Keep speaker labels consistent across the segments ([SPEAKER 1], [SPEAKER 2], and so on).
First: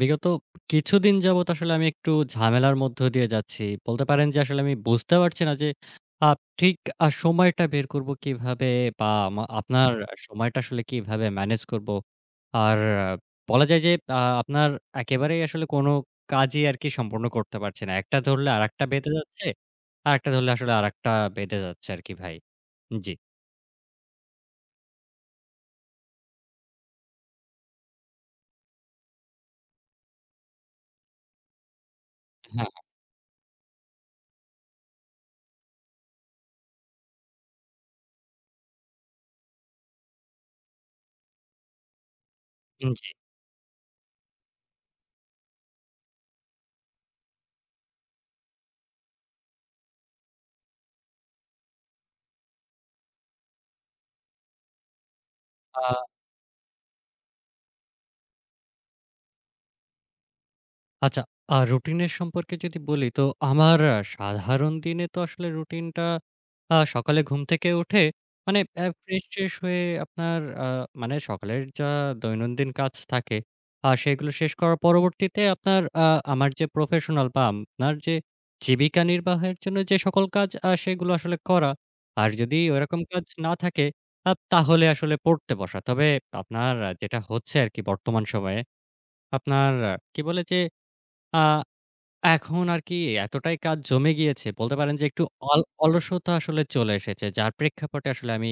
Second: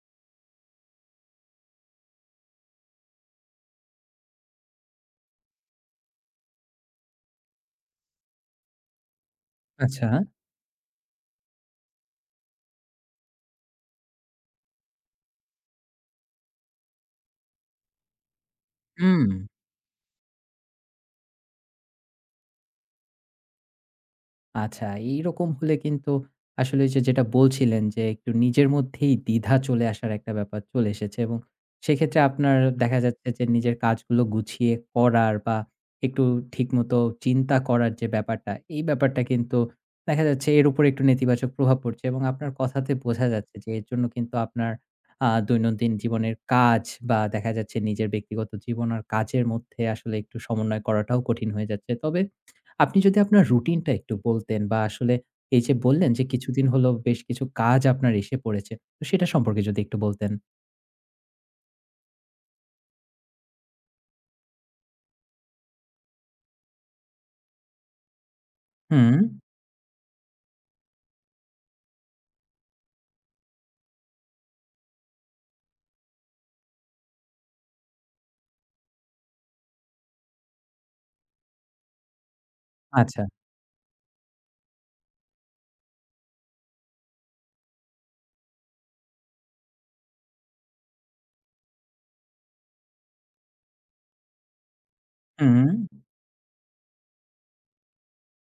[SPEAKER 1] বিগত কিছুদিন যাবৎ আসলে আমি একটু ঝামেলার মধ্য দিয়ে যাচ্ছি। বলতে পারেন যে আসলে আমি বুঝতে পারছি না যে আ ঠিক সময়টা বের করব কিভাবে বা আপনার
[SPEAKER 2] আচ্ছা।
[SPEAKER 1] হুম। সময়টা আসলে কিভাবে ম্যানেজ করব। আর বলা যায় যে আপনার একেবারেই আসলে কোনো কাজই আরকি সম্পূর্ণ করতে পারছি না। একটা ধরলে আরেকটা বেঁধে
[SPEAKER 2] হুম।
[SPEAKER 1] যাচ্ছে। আরেকটা ধরলে আসলে আরেকটা বেঁধে যাচ্ছে আরকি ভাই। জি।
[SPEAKER 2] আচ্ছা, এইরকম হলে কিন্তু আসলে ওই যে যেটা বলছিলেন যে একটু নিজের মধ্যেই দ্বিধা চলে আসার একটা ব্যাপার চলে এসেছে এবং সেক্ষেত্রে আপনার
[SPEAKER 1] হ্যাঁ,
[SPEAKER 2] দেখা যাচ্ছে যে নিজের কাজগুলো গুছিয়ে করার বা একটু ঠিকমতো চিন্তা করার যে ব্যাপারটা, এই ব্যাপারটা কিন্তু দেখা যাচ্ছে এর উপরে একটু নেতিবাচক প্রভাব পড়ছে এবং আপনার কথাতে
[SPEAKER 1] জি।
[SPEAKER 2] বোঝা যাচ্ছে যে এর জন্য কিন্তু আপনার দৈনন্দিন জীবনের কাজ বা দেখা যাচ্ছে নিজের ব্যক্তিগত জীবন আর কাজের মধ্যে আসলে একটু সমন্বয় করাটাও কঠিন হয়ে যাচ্ছে। তবে আপনি যদি আপনার রুটিনটা একটু বলতেন বা আসলে এই যে
[SPEAKER 1] আ
[SPEAKER 2] বললেন যে কিছুদিন হলো বেশ কিছু কাজ আপনার এসে পড়েছে। তো সেটা সম্পর্কে যদি একটু বলতেন?
[SPEAKER 1] আচ্ছা, রুটিনের সম্পর্কে যদি বলি তো আমার সাধারণ দিনে তো আসলে রুটিনটা সকালে ঘুম থেকে উঠে মানে
[SPEAKER 2] হুম,
[SPEAKER 1] ফ্রেশ-ট্রেশ হয়ে আপনার মানে সকালের যা দৈনন্দিন কাজ থাকে সেগুলো শেষ করার পরবর্তীতে আপনার আমার যে প্রফেশনাল বা আপনার যে জীবিকা নির্বাহের জন্য যে সকল কাজ সেগুলো আসলে করা। আর যদি ওইরকম
[SPEAKER 2] আচ্ছা।
[SPEAKER 1] কাজ না থাকে তাহলে আসলে পড়তে বসা। তবে আপনার যেটা হচ্ছে আরকি বর্তমান সময়ে আপনার কি বলে যে আ এখন আর কি এতটাই কাজ জমে গিয়েছে বলতে পারেন যে একটু
[SPEAKER 2] হুম,
[SPEAKER 1] অলসতা আসলে চলে এসেছে। যার প্রেক্ষাপটে আসলে আমি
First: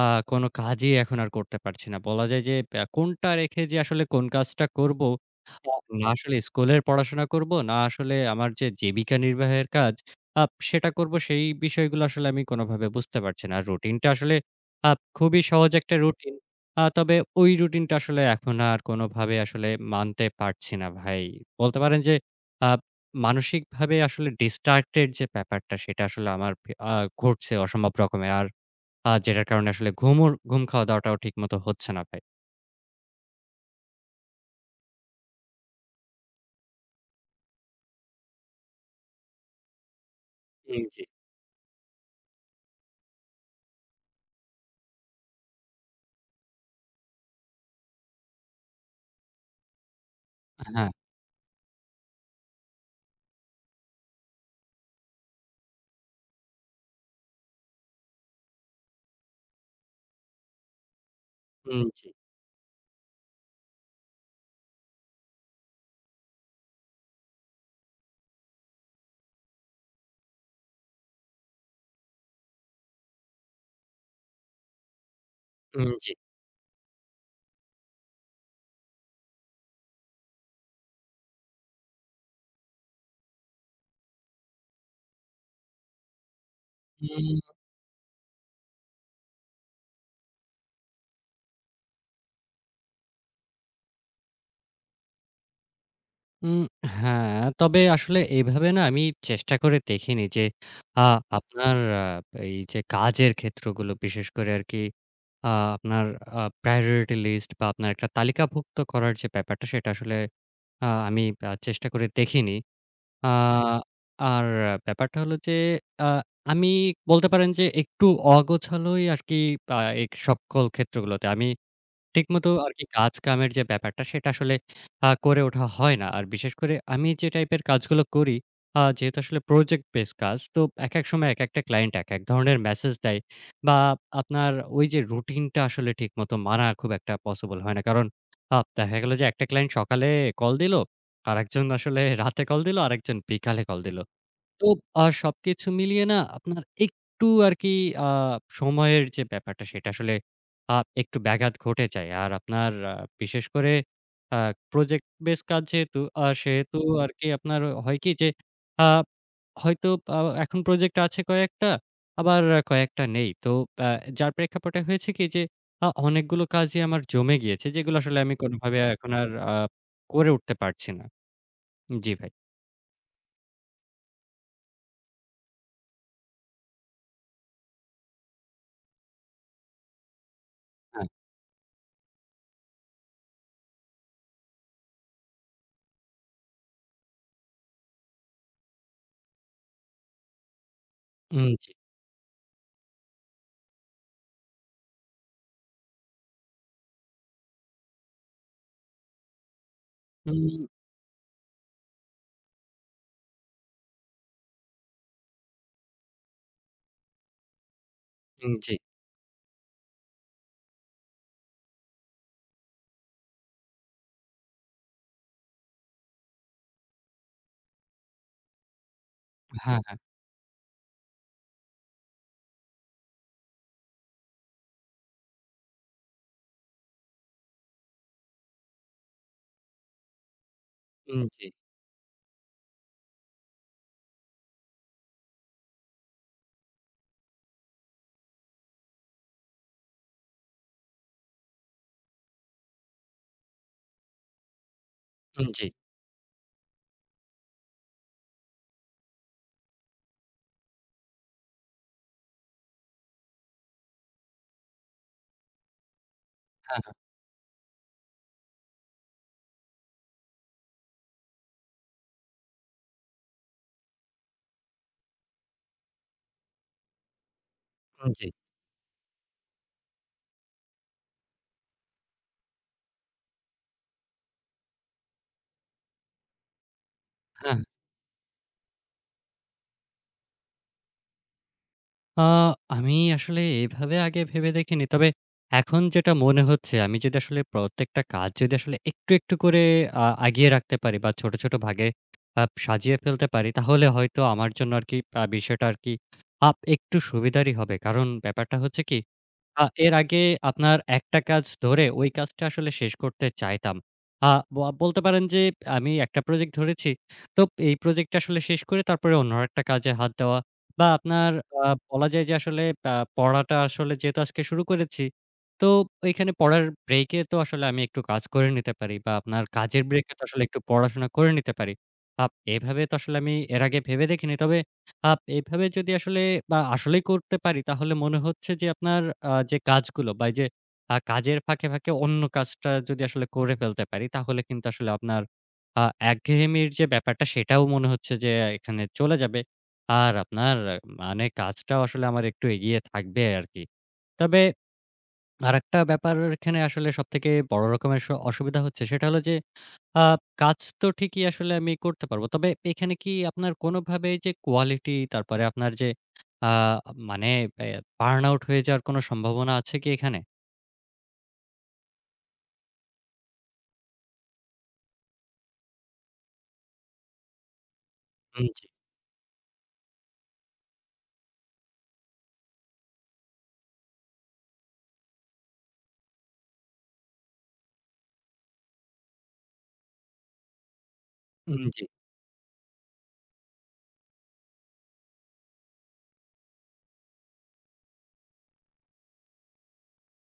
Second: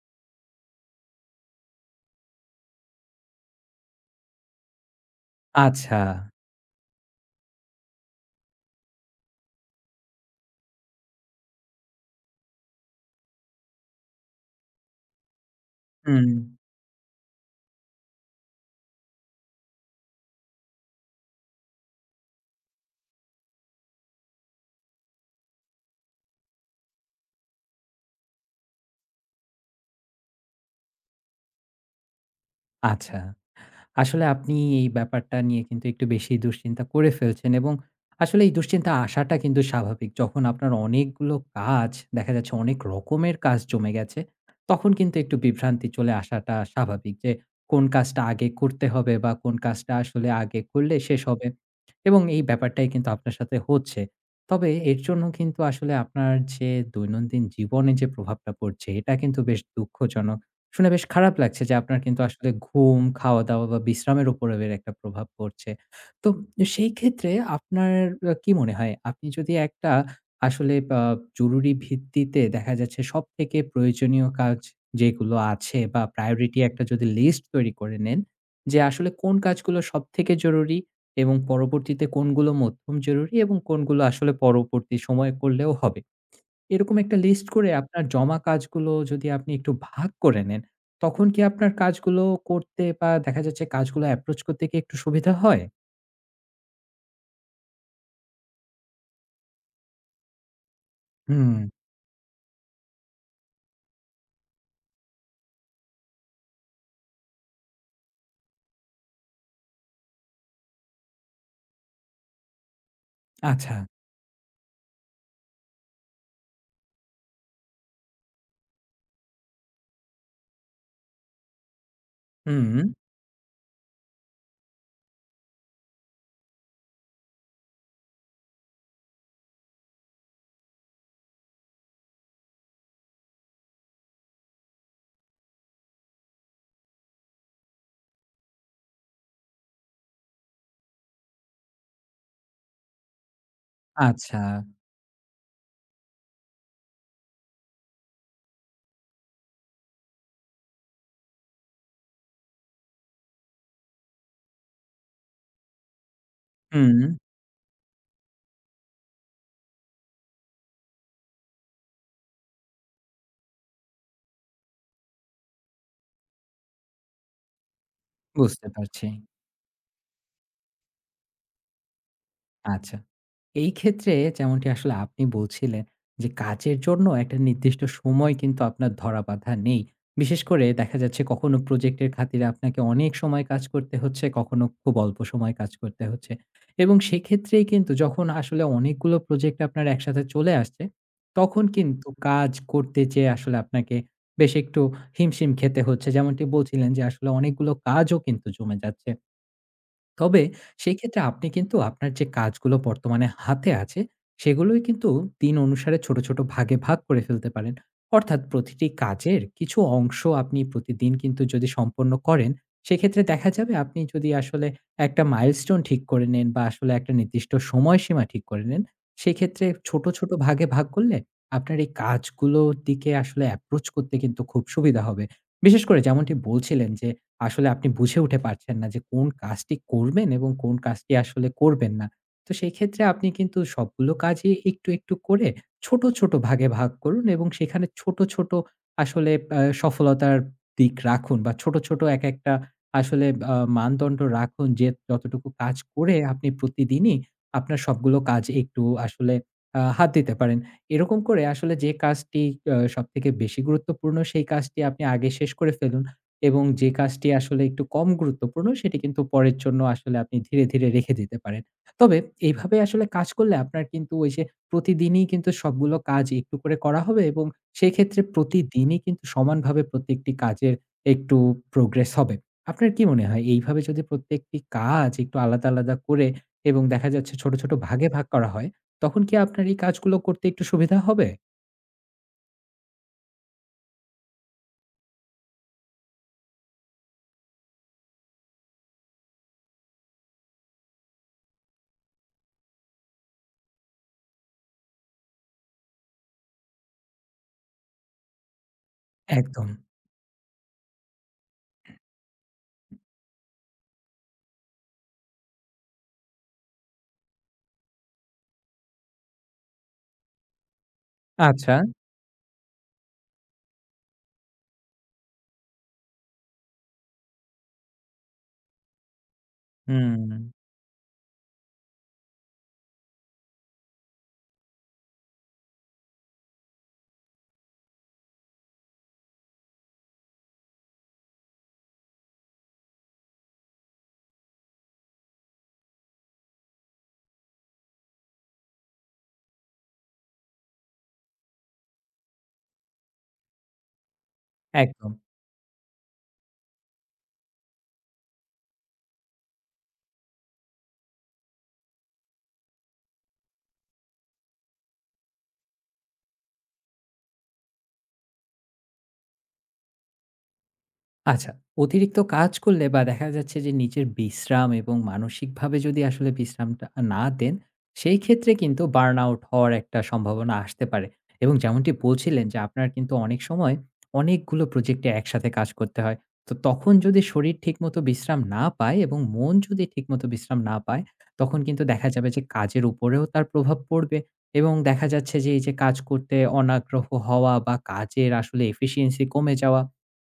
[SPEAKER 1] আ কোনো কাজই এখন আর করতে পারছি না। বলা যায় যে কোনটা রেখে যে আসলে কোন কাজটা করব, আ
[SPEAKER 2] আচ্ছা।
[SPEAKER 1] না আসলে স্কুলের পড়াশোনা করব, না আসলে আমার যে জীবিকা নির্বাহের কাজ সেটা করব সেই বিষয়গুলো আসলে আমি কোনোভাবে বুঝতে পারছি না। আর রুটিনটা আসলে খুবই সহজ একটা
[SPEAKER 2] হুম,
[SPEAKER 1] রুটিন। তবে ওই রুটিনটা আসলে এখন আর কোনোভাবে আসলে মানতে পারছি না ভাই। বলতে পারেন যে আ মানসিকভাবে আসলে distracted যে ব্যাপারটা সেটা আসলে আমার ভে আ ঘটছে অসম্ভব রকমের। আর যেটার কারণে আসলে ঘুম খাওয়া-দাওয়াটাও ঠিকমতো হচ্ছে না ভাই।
[SPEAKER 2] আচ্ছা। আসলে আপনি এই ব্যাপারটা নিয়ে কিন্তু একটু বেশি দুশ্চিন্তা করে ফেলছেন এবং আসলে এই দুশ্চিন্তা আসাটা কিন্তু স্বাভাবিক। যখন আপনার
[SPEAKER 1] উম জি।
[SPEAKER 2] অনেকগুলো কাজ দেখা যাচ্ছে অনেক রকমের কাজ জমে গেছে, তখন কিন্তু একটু বিভ্রান্তি চলে আসাটা স্বাভাবিক যে কোন কাজটা আগে করতে হবে বা কোন কাজটা আসলে আগে
[SPEAKER 1] হ্যাঁ,
[SPEAKER 2] করলে শেষ হবে এবং এই ব্যাপারটাই কিন্তু আপনার সাথে হচ্ছে। তবে এর জন্য কিন্তু আসলে আপনার যে দৈনন্দিন জীবনে যে প্রভাবটা পড়ছে, এটা কিন্তু বেশ দুঃখজনক। শুনে বেশ খারাপ লাগছে যে
[SPEAKER 1] উম
[SPEAKER 2] আপনার
[SPEAKER 1] জি,
[SPEAKER 2] কিন্তু আসলে ঘুম, খাওয়া-দাওয়া বা বিশ্রামের উপরে এর একটা প্রভাব পড়ছে। তো সেই ক্ষেত্রে আপনার কি মনে হয় আপনি যদি একটা আসলে জরুরি ভিত্তিতে দেখা যাচ্ছে সবথেকে প্রয়োজনীয় কাজ যেগুলো আছে
[SPEAKER 1] উম
[SPEAKER 2] বা
[SPEAKER 1] জি।
[SPEAKER 2] প্রায়োরিটি একটা যদি লিস্ট তৈরি করে নেন যে আসলে কোন কাজগুলো সবথেকে জরুরি এবং পরবর্তীতে কোনগুলো মধ্যম জরুরি এবং কোনগুলো আসলে পরবর্তী সময়ে করলেও হবে। এরকম একটা
[SPEAKER 1] উম
[SPEAKER 2] লিস্ট করে আপনার জমা কাজগুলো যদি আপনি একটু ভাগ করে নেন, তখন কি আপনার কাজগুলো করতে বা দেখা যাচ্ছে কাজগুলো approach করতে কি একটু সুবিধা হয়?
[SPEAKER 1] উম হ্যাঁ, তবে আসলে এভাবে না আমি চেষ্টা করে দেখিনি যে আ
[SPEAKER 2] হুম,
[SPEAKER 1] আপনার এই যে কাজের ক্ষেত্রগুলো বিশেষ করে আরকি আ আপনার priority list বা আপনার একটা তালিকাভুক্ত করার যে ব্যাপারটা সেটা আসলে আমি চেষ্টা করে দেখিনি। আ
[SPEAKER 2] আচ্ছা।
[SPEAKER 1] আর ব্যাপারটা হলো যে আ আমি বলতে পারেন যে একটু অগোছালোই আরকি আ এই সকল ক্ষেত্রগুলোতে। আমি ঠিকমতো
[SPEAKER 2] হুম,
[SPEAKER 1] আরকি কাজ কামের যে ব্যাপারটা সেটা আসলে করে ওঠা হয় না। আর বিশেষ করে আমি যে টাইপের কাজগুলো করি, যেহেতু আসলে প্রজেক্ট বেস কাজ তো একেক সময় একেকটা ক্লায়েন্ট একেক ধরনের মেসেজ দেয় বা আপনার ওই যে রুটিনটা আসলে ঠিকমতো মানা খুব একটা পসিবল হয় না। কারণ দেখা গেল যে একটা ক্লায়েন্ট সকালে কল দিল, আরেকজন আসলে রাতে কল দিল, আরেকজন বিকালে কল দিল।
[SPEAKER 2] আচ্ছা।
[SPEAKER 1] তো সবকিছু মিলিয়ে না আপনার একটু আরকি আ সময়ের যে ব্যাপারটা সেটা আসলে আ একটু ব্যাঘাত ঘটে যায়। আর আপনার বিশেষ করে আ প্রজেক্ট বেস কাজ যেহেতু সেহেতু
[SPEAKER 2] হুম,
[SPEAKER 1] আরকি আপনার হয় কি যে আ হয়তো আ এখন প্রজেক্ট আছে কয়েকটা, আবার কয়েকটা নেই। তো আ যার প্রেক্ষাপটে হয়েছে কি যে অনেকগুলো কাজই আমার জমে গিয়েছে যেগুলো আসলে আমি
[SPEAKER 2] বুঝতে
[SPEAKER 1] কোনোভাবে
[SPEAKER 2] পারছি।
[SPEAKER 1] এখন আর করে উঠতে পারছি না। জি ভাই।
[SPEAKER 2] আচ্ছা। এই ক্ষেত্রে যেমনটি আসলে আপনি বলছিলেন যে কাজের জন্য একটা নির্দিষ্ট সময় কিন্তু আপনার ধরা বাঁধা নেই। বিশেষ করে দেখা
[SPEAKER 1] হ্যাঁ।
[SPEAKER 2] যাচ্ছে কখনো প্রজেক্টের খাতিরে আপনাকে অনেক সময় কাজ করতে হচ্ছে, কখনো খুব অল্প সময় কাজ করতে হচ্ছে। এবং সেক্ষেত্রেই কিন্তু যখন আসলে অনেকগুলো প্রজেক্ট আপনার একসাথে চলে আসছে,
[SPEAKER 1] উম
[SPEAKER 2] তখন
[SPEAKER 1] জি।
[SPEAKER 2] কিন্তু কাজ করতে যেয়ে আসলে আপনাকে বেশ একটু হিমশিম খেতে হচ্ছে। যেমনটি বলছিলেন যে আসলে অনেকগুলো কাজও কিন্তু জমে যাচ্ছে। তবে
[SPEAKER 1] উম
[SPEAKER 2] সেই ক্ষেত্রে আপনি কিন্তু আপনার যে কাজগুলো বর্তমানে হাতে আছে, সেগুলোই কিন্তু দিন অনুসারে ছোট, ছোট ভাগে ভাগ করে ফেলতে পারেন। অর্থাৎ
[SPEAKER 1] উম, জি।
[SPEAKER 2] প্রতিটি কাজের কিছু অংশ আপনি প্রতিদিন কিন্তু যদি সম্পন্ন করেন, সেক্ষেত্রে দেখা যাবে আপনি যদি আসলে একটা মাইলস্টোন ঠিক করে নেন বা আসলে একটা নির্দিষ্ট সময়সীমা ঠিক করে নেন, সেক্ষেত্রে
[SPEAKER 1] হ্যাঁ।
[SPEAKER 2] ছোট, ছোট ভাগে ভাগ করলে আপনার এই কাজগুলোর দিকে আসলে অ্যাপ্রোচ করতে কিন্তু খুব সুবিধা হবে। বিশেষ করে যেমনটি বলছিলেন যে আসলে আপনি বুঝে উঠে পারছেন না যে কোন কাজটি করবেন এবং কোন কাজটি
[SPEAKER 1] উম জি,
[SPEAKER 2] আসলে করবেন না। তো সেই ক্ষেত্রে আপনি কিন্তু সবগুলো কাজই একটু, একটু করে ছোট, ছোট ভাগে ভাগ করুন এবং সেখানে ছোট, ছোট আসলে সফলতার দিক রাখুন বা ছোট, ছোট এক একটা আসলে মানদণ্ড রাখুন যে যতটুকু
[SPEAKER 1] উম জি।
[SPEAKER 2] কাজ করে আপনি প্রতিদিনই আপনার সবগুলো কাজ একটু আসলে হাত দিতে পারেন। এরকম করে আসলে যে কাজটি সবথেকে বেশি গুরুত্বপূর্ণ, সেই কাজটি আপনি আগে শেষ করে ফেলুন। এবং
[SPEAKER 1] হ্যাঁ,
[SPEAKER 2] যে
[SPEAKER 1] হ্যাঁ।
[SPEAKER 2] কাজটি আসলে একটু কম গুরুত্বপূর্ণ, সেটি কিন্তু পরের জন্য আসলে আপনি ধীরে, ধীরে রেখে দিতে পারেন। তবে এইভাবে আসলে কাজ করলে আপনার কিন্তু ওই যে প্রতিদিনই কিন্তু সবগুলো কাজ একটু করে করা হবে এবং
[SPEAKER 1] উম
[SPEAKER 2] সেক্ষেত্রে
[SPEAKER 1] জি,
[SPEAKER 2] প্রতিদিনই কিন্তু সমানভাবে প্রত্যেকটি কাজের একটু প্রোগ্রেস হবে। আপনার কি মনে হয় এইভাবে যদি প্রত্যেকটি কাজ একটু আলাদা, আলাদা করে এবং দেখা যাচ্ছে ছোট,
[SPEAKER 1] হ্যাঁ।
[SPEAKER 2] ছোট ভাগে ভাগ করা হয়, তখন কি আপনার এই কাজগুলো করতে একটু সুবিধা হবে?
[SPEAKER 1] আ আমি আসলে এভাবে আগে ভেবে দেখিনি। তবে এখন যেটা মনে হচ্ছে আমি যদি আসলে প্রত্যেকটা কাজ যদি আসলে একটু, একটু করে আগিয়ে রাখতে পারি বা ছোট, ছোট ভাগে সাজিয়ে ফেলতে পারি তাহলে হয়তো আমার জন্য আরকি বিষয়টা আরকি একটু সুবিধারই হবে। কারণ ব্যাপারটা হচ্ছে কি
[SPEAKER 2] একদম।
[SPEAKER 1] এর আগে আপনার একটা কাজ ধরে ওই কাজটা আসলে শেষ করতে চাইতাম। আ বলতে পারেন যে আমি একটা প্রজেক্ট ধরেছি। তো এই প্রজেক্টটা আসলে শেষ করে তারপরে অন্য আরেকটা কাজে হাত দেওয়া বা আপনার আ
[SPEAKER 2] আচ্ছা।
[SPEAKER 1] বলা যায় যে আসলে পড়াটা আসলে যেহেতু আজকে শুরু করেছি, তো ওইখানে পড়ার ব্রেকে তো আসলে আমি একটু কাজ করে নিতে পারি বা আপনার কাজের ব্রেকে তো আসলে
[SPEAKER 2] হুম,
[SPEAKER 1] একটু পড়াশোনা করে নিতে পারি। এভাবে তো আসলে আমি এর আগে ভেবে দেখিনি। তবে এভাবে যদি আসলে বা আসলেই করতে পারি তাহলে মনে হচ্ছে যে আপনার যে কাজগুলো বা এই যে কাজের ফাঁকে, ফাঁকে অন্য কাজটা যদি আসলে করে ফেলতে পারি তাহলে কিন্তু আসলে আপনার আ একঘেয়েমির যে ব্যাপারটা সেটাও মনে হচ্ছে যে এখানে চলে যাবে। আর আপনার মানে কাজটাও আসলে আমার একটু এগিয়ে থাকবে আরকি। তবে
[SPEAKER 2] একদম।
[SPEAKER 1] আরেকটা ব্যাপার এখানে আসলে সবথেকে বড় রকমের অসুবিধা হচ্ছে সেটা হলো যে আ কাজ তো ঠিকই আসলে আমি করতে পারব। তবে এখানে কি আপনার কোনোভাবে যে কোয়ালিটি তারপরে আপনার যে আ মানে এ বার্ন আউট হয়ে যাওয়ার কোনো সম্ভাবনা আছে কি এখানে?
[SPEAKER 2] আচ্ছা, অতিরিক্ত কাজ করলে বা দেখা যাচ্ছে যে নিজের বিশ্রাম এবং মানসিকভাবে যদি আসলে বিশ্রামটা না দেন, সেই
[SPEAKER 1] উম
[SPEAKER 2] ক্ষেত্রে
[SPEAKER 1] জি,
[SPEAKER 2] কিন্তু বার্ন আউট হওয়ার একটা সম্ভাবনা আসতে পারে। এবং যেমনটি বলছিলেন যে আপনার কিন্তু অনেক সময় অনেকগুলো প্রজেক্টে একসাথে কাজ করতে হয়। তো তখন যদি শরীর ঠিকমতো বিশ্রাম না পায় এবং মন যদি ঠিকমতো বিশ্রাম না পায়, তখন
[SPEAKER 1] উম
[SPEAKER 2] কিন্তু
[SPEAKER 1] জি।
[SPEAKER 2] দেখা যাবে যে কাজের উপরেও তার প্রভাব পড়বে এবং দেখা যাচ্ছে যে এই যে কাজ করতে অনাগ্রহ হওয়া বা কাজের আসলে এফিশিয়েন্সি কমে যাওয়া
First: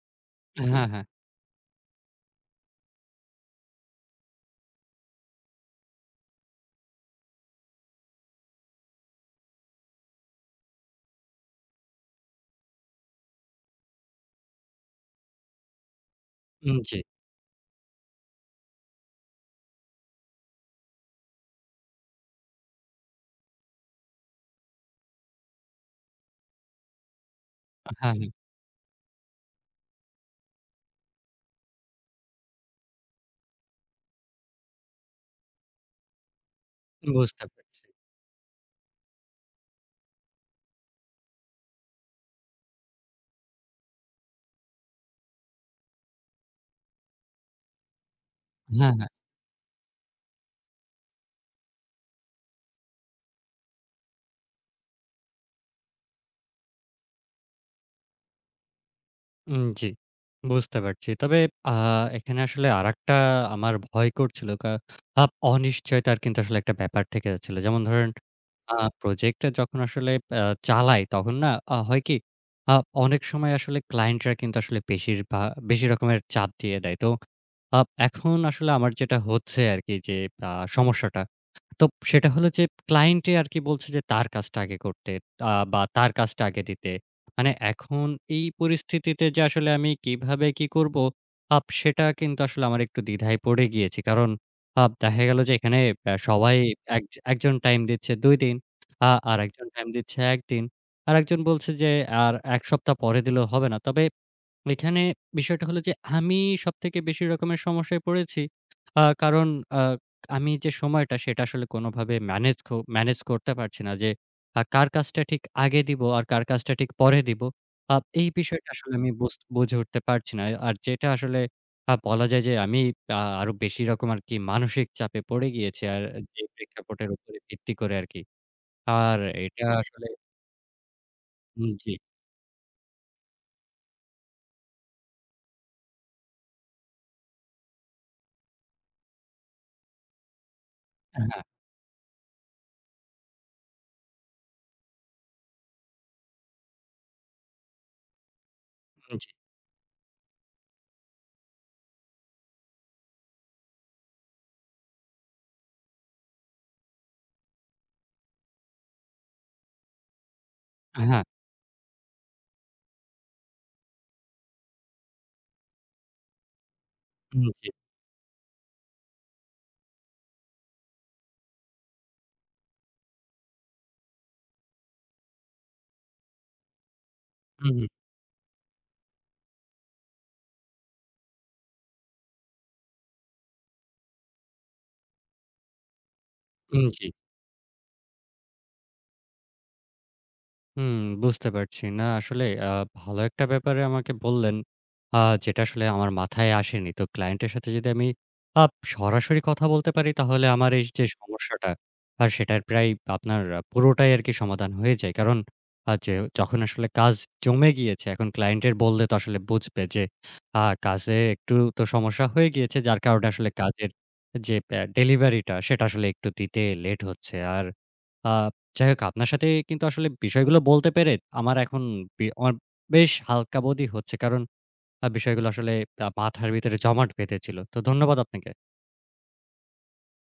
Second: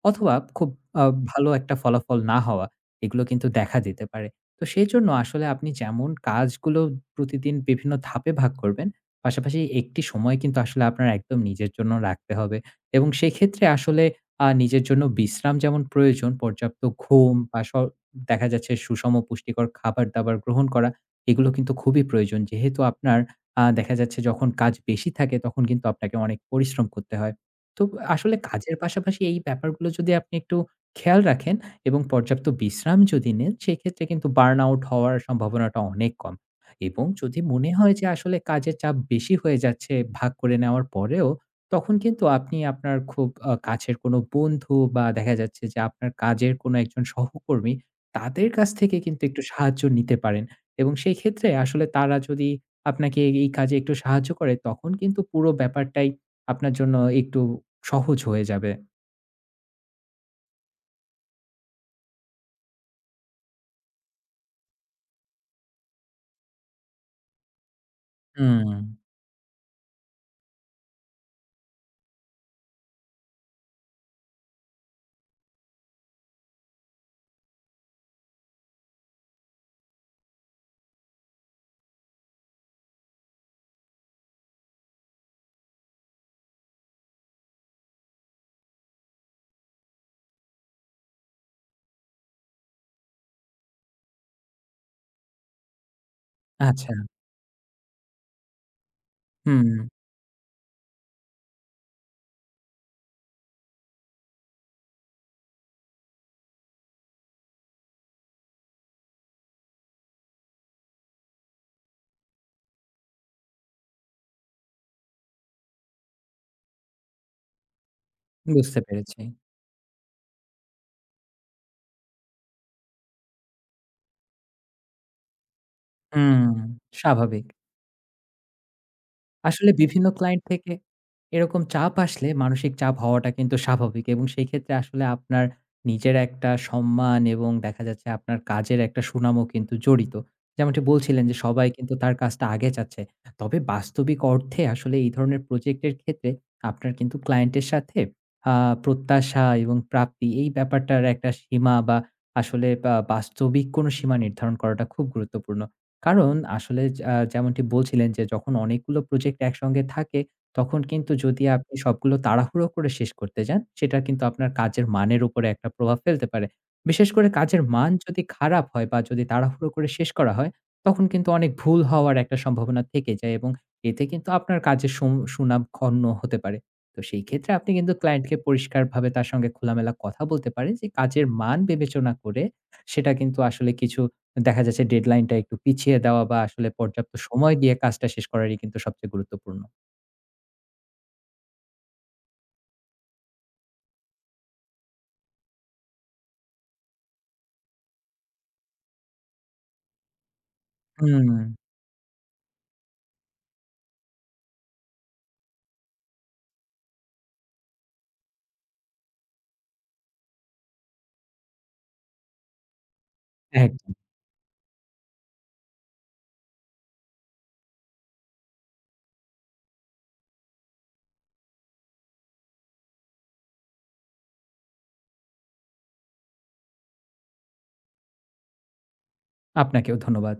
[SPEAKER 2] অথবা খুব
[SPEAKER 1] হ্যাঁ,
[SPEAKER 2] আ
[SPEAKER 1] হ্যাঁ।
[SPEAKER 2] ভালো একটা ফলাফল না হওয়া, এগুলো কিন্তু দেখা দিতে পারে। তো সেজন্য আসলে আপনি যেমন কাজগুলো প্রতিদিন বিভিন্ন ধাপে ভাগ করবেন, পাশাপাশি একটি সময় কিন্তু আসলে আপনার একদম নিজের জন্য রাখতে হবে এবং সেক্ষেত্রে আসলে নিজের জন্য বিশ্রাম যেমন প্রয়োজন,
[SPEAKER 1] উম
[SPEAKER 2] পর্যাপ্ত
[SPEAKER 1] জি।
[SPEAKER 2] ঘুম বা দেখা যাচ্ছে সুষম পুষ্টিকর খাবার-দাবার গ্রহণ করা, এগুলো কিন্তু খুবই প্রয়োজন। যেহেতু আপনার দেখা যাচ্ছে যখন কাজ বেশি থাকে, তখন কিন্তু আপনাকে অনেক পরিশ্রম করতে হয়। তো
[SPEAKER 1] হ্যাঁ, হ্যাঁ।
[SPEAKER 2] আসলে কাজের পাশাপাশি এই ব্যাপারগুলো যদি আপনি একটু খেয়াল রাখেন এবং পর্যাপ্ত বিশ্রাম যদি নেন, সেক্ষেত্রে কিন্তু বার্ন আউট হওয়ার সম্ভাবনাটা অনেক কম। এবং যদি
[SPEAKER 1] বুঝতে
[SPEAKER 2] মনে
[SPEAKER 1] পারছি।
[SPEAKER 2] হয় যে আসলে কাজের চাপ বেশি হয়ে যাচ্ছে ভাগ করে নেওয়ার পরেও, তখন কিন্তু আপনি আপনার খুব কাছের কোনো বন্ধু বা দেখা যাচ্ছে যে আপনার কাজের কোনো একজন সহকর্মী, তাদের কাছ
[SPEAKER 1] হ্যাঁ,
[SPEAKER 2] থেকে
[SPEAKER 1] হ্যাঁ।
[SPEAKER 2] কিন্তু একটু সাহায্য নিতে পারেন। এবং সেই ক্ষেত্রে আসলে তারা যদি আপনাকে এই কাজে একটু সাহায্য করে, তখন কিন্তু পুরো ব্যাপারটাই আপনার জন্য একটু সহজ হয়ে যাবে।
[SPEAKER 1] উম জি। বুঝতে পারছি। তবে আ এখানে আসলে আরেকটা আমার ভয় করছিল। অনিশ্চয়তার কিন্তু আসলে একটা ব্যাপার থেকে যাচ্ছিল। যেমন ধরেন
[SPEAKER 2] হুম,
[SPEAKER 1] আ প্রজেক্টটা যখন আসলে আ চালাই তখন না হয় কি? আ অনেক সময় আসলে ক্লায়েন্টরা কিন্তু আসলে বেশি রকমের চাপ দিয়ে দেয়। তো এখন আসলে আমার যেটা হচ্ছে আরকি যে আ সমস্যাটা। তো সেটা হলো যে ক্লায়েন্টে আরকি বলছে যে তার কাজটা আগে করতে বা তার কাজটা আগে দিতে। মানে এখন এই পরিস্থিতিতে যে আসলে আমি কিভাবে কি করব? সেটা কিন্তু আসলে আমার একটু দ্বিধায় পড়ে গিয়েছি। কারণ দেখা গেল যে এখানে সবাই
[SPEAKER 2] আচ্ছা।
[SPEAKER 1] এক একজন টাইম দিচ্ছে ২ দিন। আ
[SPEAKER 2] হুম,
[SPEAKER 1] আরেকজন টাইম দিচ্ছে ১ দিন। আরেকজন বলছে যে, "আর ১ সপ্তাহ পরে দিলেও হবে না।" তবে এখানে বিষয়টা হলো যে, আমি সবথেকে বেশি রকমের সমস্যায় পড়েছি। কারণ আ আমি যে সময়টা সেটা আসলে কোনোভাবে ম্যানেজ করতে পারছি না যে, কার কাজটা ঠিক আগে দিব আর কার কাজটা ঠিক পরে দিব। আ এই বিষয়টা
[SPEAKER 2] বুঝতে
[SPEAKER 1] আসলে আমি
[SPEAKER 2] পেরেছি।
[SPEAKER 1] বুঝে উঠতে পারছি না। আর যেটা আসলে বলা যায় যে, আমি আরো বেশি রকম আরকি মানসিক চাপে পড়ে গিয়েছি। আর
[SPEAKER 2] হুম,
[SPEAKER 1] যে প্রেক্ষাপটের উপরে
[SPEAKER 2] স্বাভাবিক।
[SPEAKER 1] ভিত্তি করে আরকি। আর এটা
[SPEAKER 2] আসলে বিভিন্ন
[SPEAKER 1] আসলে
[SPEAKER 2] ক্লায়েন্ট থেকে এরকম
[SPEAKER 1] উম
[SPEAKER 2] চাপ
[SPEAKER 1] জি।
[SPEAKER 2] আসলে মানসিক চাপ হওয়াটা কিন্তু স্বাভাবিক এবং সেই ক্ষেত্রে আসলে আপনার নিজের একটা সম্মান এবং দেখা যাচ্ছে আপনার কাজের একটা সুনামও কিন্তু জড়িত। যেমনটি বলছিলেন
[SPEAKER 1] হ্যাঁ,
[SPEAKER 2] যে সবাই কিন্তু তার কাজটা আগে চাচ্ছে। তবে বাস্তবিক অর্থে আসলে এই ধরনের প্রজেক্টের ক্ষেত্রে আপনার কিন্তু ক্লায়েন্টের সাথে আ
[SPEAKER 1] জি।
[SPEAKER 2] প্রত্যাশা এবং প্রাপ্তি এই ব্যাপারটার একটা সীমা বা আসলে বা বাস্তবিক কোনো সীমা নির্ধারণ করাটা খুব গুরুত্বপূর্ণ। কারণ আসলে যেমনটি বলছিলেন যে যখন অনেকগুলো প্রজেক্ট একসঙ্গে থাকে, তখন কিন্তু
[SPEAKER 1] হ্যাঁ,
[SPEAKER 2] যদি আপনি সবগুলো তাড়াহুড়ো করে শেষ করতে যান, সেটা কিন্তু আপনার কাজের মানের উপরে একটা প্রভাব ফেলতে পারে। বিশেষ করে
[SPEAKER 1] হুম,
[SPEAKER 2] কাজের
[SPEAKER 1] জি।
[SPEAKER 2] মান যদি খারাপ হয় বা যদি তাড়াহুড়ো করে শেষ করা হয়, তখন কিন্তু অনেক ভুল হওয়ার একটা সম্ভাবনা থেকে যায় এবং এতে কিন্তু আপনার কাজের সুনাম ক্ষুণ্ণ হতে পারে। তো সেই ক্ষেত্রে আপনি
[SPEAKER 1] হুম,
[SPEAKER 2] কিন্তু ক্লায়েন্টকে পরিষ্কারভাবে তার সঙ্গে খোলামেলা কথা বলতে পারেন যে কাজের মান বিবেচনা করে সেটা কিন্তু আসলে কিছু দেখা যাচ্ছে ডেডলাইনটা একটু পিছিয়ে দেওয়া বা আসলে
[SPEAKER 1] হুম, জি।
[SPEAKER 2] পর্যাপ্ত সময় দিয়ে কাজটা শেষ করারই কিন্তু সবচেয়ে গুরুত্বপূর্ণ।
[SPEAKER 1] হুম, বুঝতে পারছি। না আসলে ভালো একটা ব্যাপারে আমাকে বললেন, আ যেটা আসলে আমার মাথায় আসেনি। তো ক্লায়েন্টের সাথে যদি আমি সরাসরি কথা বলতে পারি তাহলে আমার এই যে
[SPEAKER 2] হুম,
[SPEAKER 1] সমস্যাটা, সেটার প্রায় আপনার পুরোটাই আরকি সমাধান হয়ে যায়। কারণ আ যে যখন আসলে কাজ জমে গিয়েছে, এখন ক্লায়েন্টের বললে তো আসলে বুঝবে যে আ কাজে একটু তো সমস্যা হয়ে গিয়েছে, যার কারণে আসলে কাজের
[SPEAKER 2] একদম।
[SPEAKER 1] যে ডেলিভারিটা সেটা আসলে একটু দিতে লেট হচ্ছে। আর আ যাই হোক আপনার সাথে কিন্তু আসলে বিষয়গুলো বলতে পেরে আমার এখন বি আমার বেশ হালকা বোধই হচ্ছে। কারণ বিষয়গুলো আসলে মাথার ভিতরে জমাট বেঁধেছিল। তো ধন্যবাদ আপনাকে।
[SPEAKER 2] আপনাকেও ধন্যবাদ।